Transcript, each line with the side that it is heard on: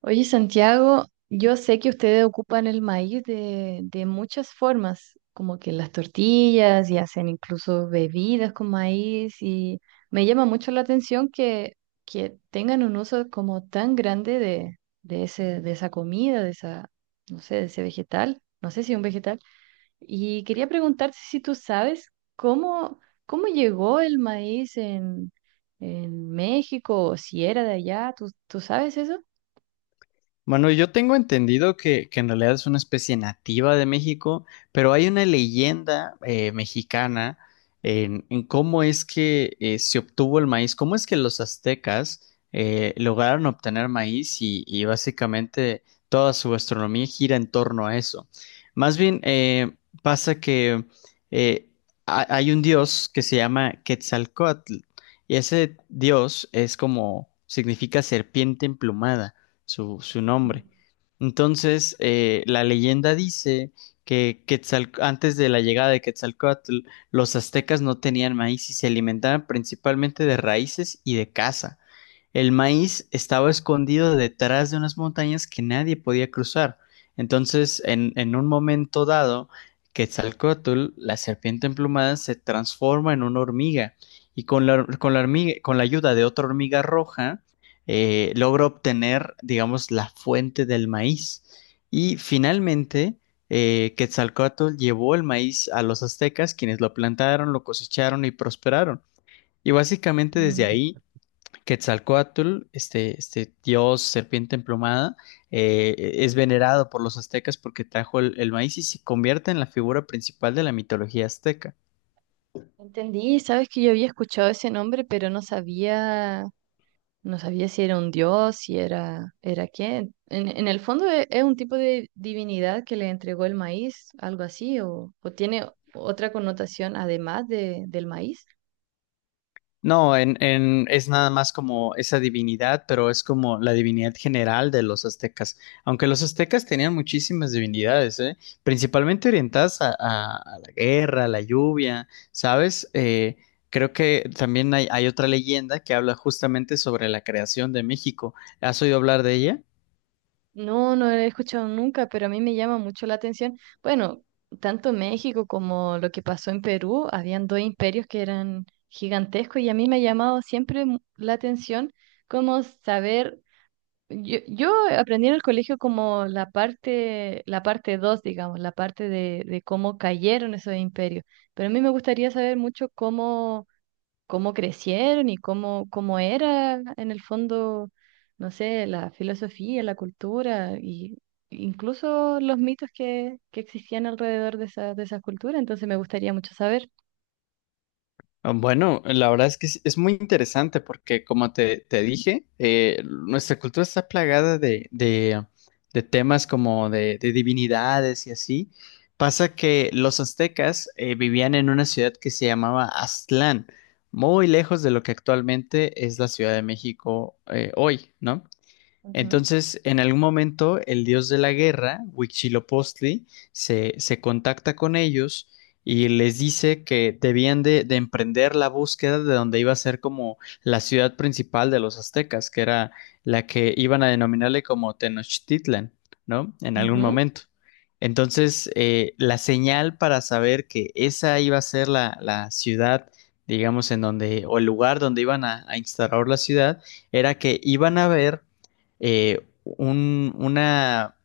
right: Oye, Santiago, yo sé que ustedes ocupan el maíz de muchas formas, como que las tortillas y hacen incluso bebidas con maíz y me llama mucho la atención que tengan un uso como tan grande de ese, de esa comida, de esa, no sé, de ese vegetal, no sé si es un vegetal. Y quería preguntarte si tú sabes cómo, cómo llegó el maíz en México o si era de allá, tú sabes eso?
left: Mano, yo tengo entendido que en realidad es una especie nativa de México, pero hay una leyenda mexicana en cómo es que se obtuvo el maíz, cómo es que los aztecas lograron obtener maíz y básicamente toda su gastronomía gira en torno a eso. Más bien, pasa que eh, hay un dios que se llama Quetzalcóatl y ese dios es como, significa serpiente emplumada su nombre. Entonces, la leyenda dice que antes de la llegada de Quetzalcóatl, los aztecas no tenían maíz y se alimentaban principalmente de raíces y de caza. El maíz estaba escondido detrás de unas montañas que nadie podía cruzar. Entonces, en un momento dado, Quetzalcóatl, la serpiente emplumada, se transforma en una hormiga y con la hormiga, con la ayuda de otra hormiga roja, logra obtener, digamos, la fuente del maíz. Y finalmente, Quetzalcóatl llevó el maíz a los aztecas, quienes lo plantaron, lo cosecharon y prosperaron. Y básicamente desde
right: Mm.
left: ahí Quetzalcóatl, este dios serpiente emplumada, es venerado por los aztecas porque trajo el maíz y se convierte en la figura principal de la mitología azteca.
right: Entendí, sabes que yo había escuchado ese nombre, pero no no sabía si era un dios, si era, era quién. En el fondo es un tipo de divinidad que le entregó el maíz, algo así, o tiene otra connotación además del maíz.
left: No, es nada más como esa divinidad, pero es como la divinidad general de los aztecas. Aunque los aztecas tenían muchísimas divinidades, ¿eh? Principalmente orientadas a la guerra, a la lluvia, ¿sabes? Creo que también hay otra leyenda que habla justamente sobre la creación de México. ¿Has oído hablar de ella?
right: No, no lo he escuchado nunca, pero a mí me llama mucho la atención. Bueno, tanto México como lo que pasó en Perú, habían dos imperios que eran gigantescos y a mí me ha llamado siempre la atención cómo saber. Yo aprendí en el colegio como la la parte 2 digamos, la parte de cómo cayeron esos imperios. Pero a mí me gustaría saber mucho cómo crecieron y cómo era en el fondo, no sé, la filosofía, la cultura y incluso los mitos que existían alrededor de esa, de esas culturas. Entonces me gustaría mucho saber.
left: Ah, bueno, la verdad es que es muy interesante porque, como te dije, nuestra cultura está plagada de temas como de divinidades y así. Pasa que los aztecas vivían en una ciudad que se llamaba Aztlán, muy lejos de lo que actualmente es la Ciudad de México hoy, ¿no? Entonces, en algún momento, el dios de la guerra, Huitzilopochtli, se contacta con ellos y les dice que debían de emprender la búsqueda de donde iba a ser como la ciudad principal de los aztecas, que era la que iban a denominarle como Tenochtitlan, ¿no? En algún
right: Ujú.
left: momento. Entonces, la señal para saber que esa iba a ser la ciudad, digamos, en donde, o el lugar donde iban a instaurar la ciudad, era que iban a ver eh, un, una,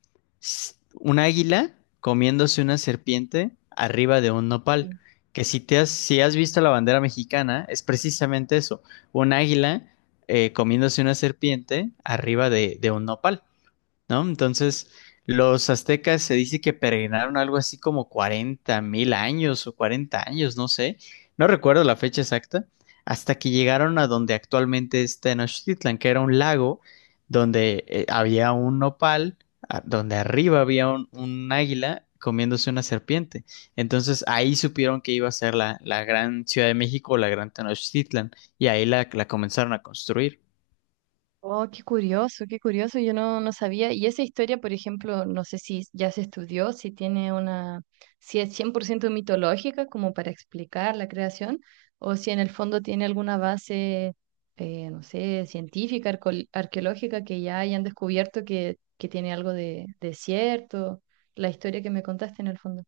left: un águila comiéndose una serpiente arriba de un nopal.
right: Sí.
left: Que si te has, si has visto la bandera mexicana, es precisamente eso, un águila comiéndose una serpiente arriba de un nopal, ¿no? Entonces, los aztecas se dice que peregrinaron algo así como 40 mil años o 40 años, no sé, no recuerdo la fecha exacta, hasta que llegaron a donde actualmente es Tenochtitlan, que era un lago donde había un nopal, donde arriba había un águila comiéndose una serpiente. Entonces ahí supieron que iba a ser la gran Ciudad de México o la gran Tenochtitlan y ahí la comenzaron a construir.
right: Oh, qué curioso, yo no sabía. Y esa historia, por ejemplo, no sé si ya se estudió, si tiene una, si es 100% mitológica como para explicar la creación, o si en el fondo tiene alguna base, no sé, científica, arqueológica que ya hayan descubierto que tiene algo de cierto, la historia que me contaste en el fondo.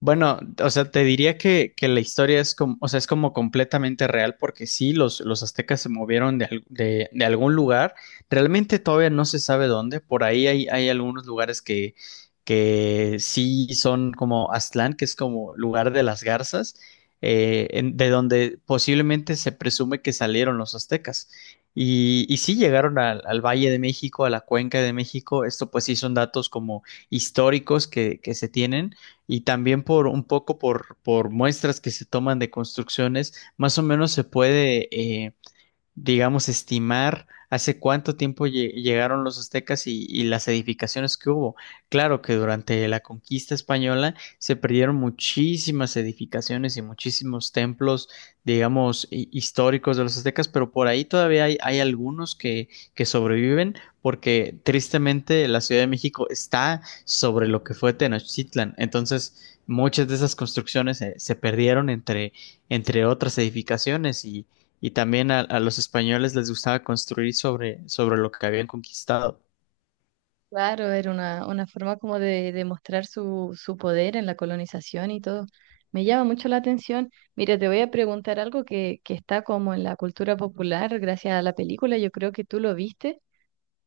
left: Bueno, o sea, te diría que la historia es como, o sea, es como completamente real porque sí, los aztecas se movieron de algún lugar. Realmente todavía no se sabe dónde. Por ahí hay algunos lugares que sí son como Aztlán, que es como lugar de las garzas, de donde posiblemente se presume que salieron los aztecas. Y sí llegaron al Valle de México, a la Cuenca de México. Esto pues sí son datos como históricos que se tienen y también por un poco por muestras que se toman de construcciones, más o menos se puede digamos, estimar hace cuánto tiempo llegaron los aztecas y las edificaciones que hubo. Claro que durante la conquista española se perdieron muchísimas edificaciones y muchísimos templos, digamos, históricos de los aztecas, pero por ahí todavía hay algunos que sobreviven porque tristemente la Ciudad de México está sobre lo que fue Tenochtitlan. Entonces, muchas de esas construcciones se perdieron entre otras edificaciones y también a los españoles les gustaba construir sobre lo que habían conquistado.
right: Claro, era una forma como de demostrar su poder en la colonización y todo. Me llama mucho la atención. Mira, te voy a preguntar algo que está como en la cultura popular gracias a la película. Yo creo que tú lo viste.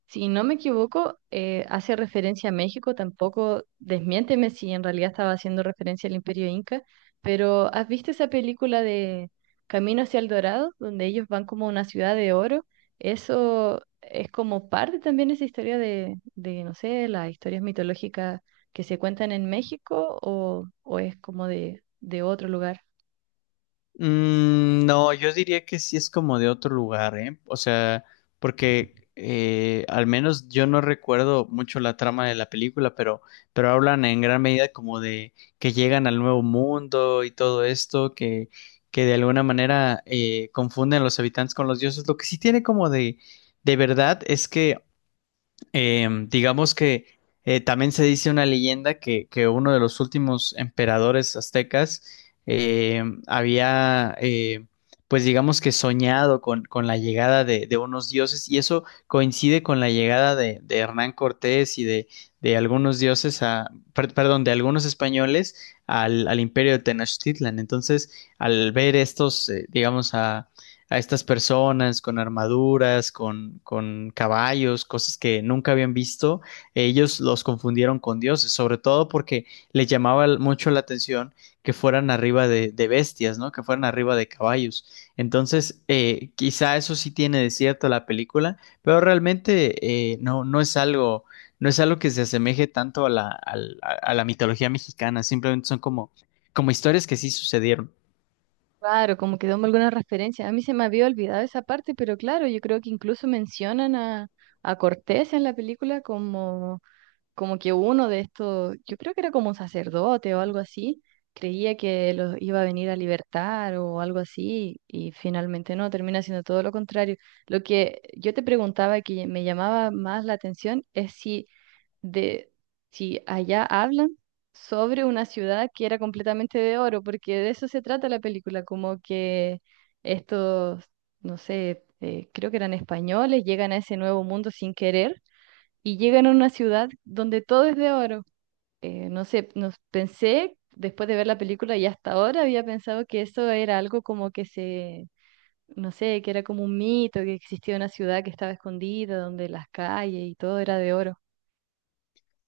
right: Si no me equivoco, hace referencia a México, tampoco desmiénteme si en realidad estaba haciendo referencia al Imperio Inca, pero ¿has visto esa película de Camino hacia el Dorado, donde ellos van como a una ciudad de oro? Eso es como parte también de esa historia no sé, las historias mitológicas que se cuentan en México o es como de otro lugar.
left: Mm, no, yo diría que sí es como de otro lugar, ¿eh? O sea, porque al menos yo no recuerdo mucho la trama de la película, pero hablan en gran medida como de que llegan al nuevo mundo y todo esto, que de alguna manera confunden a los habitantes con los dioses. Lo que sí tiene como de verdad es que digamos que también se dice una leyenda que uno de los últimos emperadores aztecas em, había, eh, pues digamos que soñado con la llegada de unos dioses y eso coincide con la llegada de Hernán Cortés y de algunos dioses a, perdón, de algunos españoles al imperio de Tenochtitlan. Entonces, al ver estos, digamos, a estas personas con armaduras, con caballos, cosas que nunca habían visto, ellos los confundieron con dioses, sobre todo porque les llamaba mucho la atención que fueran arriba de bestias, ¿no? Que fueran arriba de caballos. Entonces, quizá eso sí tiene de cierto la película, pero realmente no, no es algo que se asemeje tanto a a la mitología mexicana, simplemente son como historias que sí sucedieron.
right: Claro, como que damos alguna referencia. A mí se me había olvidado esa parte, pero claro, yo creo que incluso mencionan a Cortés en la película como, como que uno de estos, yo creo que era como un sacerdote o algo así, creía que los iba a venir a libertar o algo así, y finalmente no, termina siendo todo lo contrario. Lo que yo te preguntaba que me llamaba más la atención es si de si allá hablan sobre una ciudad que era completamente de oro, porque de eso se trata la película, como que estos, no sé, creo que eran españoles, llegan a ese nuevo mundo sin querer y llegan a una ciudad donde todo es de oro. No sé, nos pensé, después de ver la película y hasta ahora había pensado que eso era algo como que se... No sé, que era como un mito, que existía una ciudad que estaba escondida, donde las calles y todo era de oro.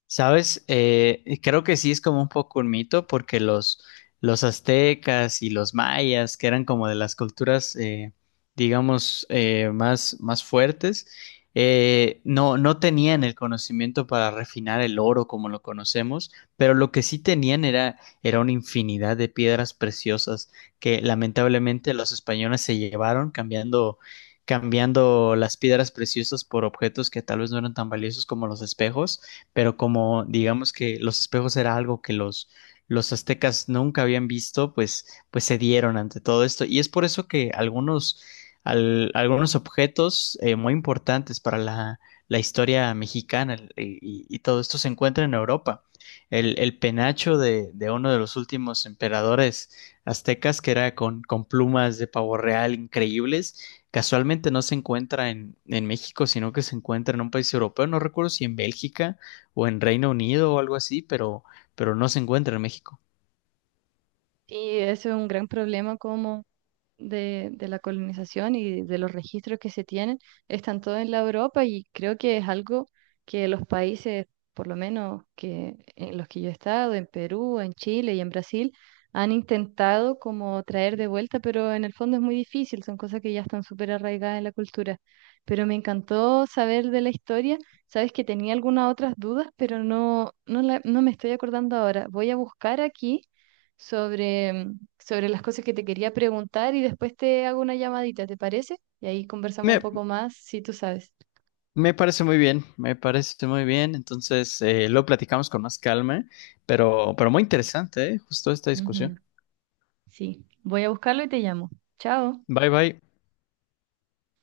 left: ¿Sabes? Creo que sí es como un poco un mito porque los aztecas y los mayas, que eran como de las culturas, digamos, más fuertes, no, no tenían el conocimiento para refinar el oro como lo conocemos, pero lo que sí tenían era una infinidad de piedras preciosas que lamentablemente los españoles se llevaron cambiando, cambiando las piedras preciosas por objetos que tal vez no eran tan valiosos como los espejos pero como digamos que los espejos era algo que los aztecas nunca habían visto, pues, pues se dieron ante todo esto. Y es por eso que algunos, algunos objetos muy importantes para la historia mexicana y todo esto se encuentra en Europa. El penacho de uno de los últimos emperadores aztecas, que era con plumas de pavo real increíbles, casualmente no se encuentra en México, sino que se encuentra en un país europeo. No recuerdo si en Bélgica o en Reino Unido o algo así, pero no se encuentra en México.
right: Sí, eso es un gran problema como de la colonización y de los registros que se tienen están todos en la Europa y creo que es algo que los países, por lo menos que en los que yo he estado, en Perú, en Chile y en Brasil, han intentado como traer de vuelta, pero en el fondo es muy difícil, son cosas que ya están súper arraigadas en la cultura. Pero me encantó saber de la historia. Sabes que tenía algunas otras dudas, pero no, no, no me estoy acordando ahora. Voy a buscar aquí sobre sobre las cosas que te quería preguntar y después te hago una llamadita, ¿te parece? Y ahí conversamos un
left: Me,
right: poco más, si tú sabes.
left: Me parece muy bien, me parece muy bien. Entonces, lo platicamos con más calma, pero muy interesante, ¿eh? Justo esta
right: Ujú,
left: discusión.
right: sí, voy a buscarlo y te llamo. Chao.
left: Bye bye.